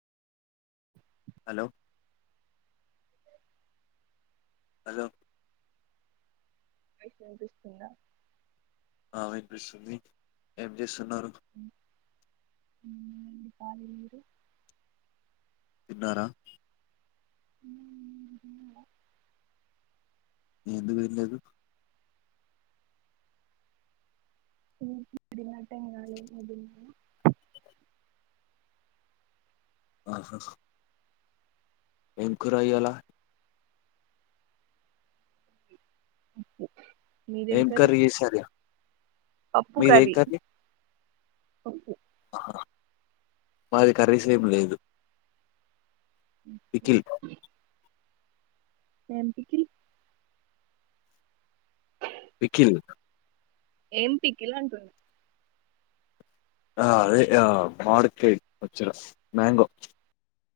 hello hello మీకు వినిపిస్తుంద ఆ వినిపిస్తుంది మీకు ఏమ్ చేసు న్నారు మ్మ్ పాలిరు తిన్నారా అ ఎందుకు తినలేదు ఈ [inaudible] మడినట కాల అ తిన్న ఆహా ఎం కూర ఇయ్యలా పప్పు ఏం కర్రీ చేసారు పప్పు కర్రీ ఓకే నాది కర్రీస్ ఏం లేదు ఇడ్లీ ఏం పికిల్ పికిల్ ఎం పికిల్ అంటున్న ఆ అదే మామిడికాయ పచ్చడ మ్యాంగో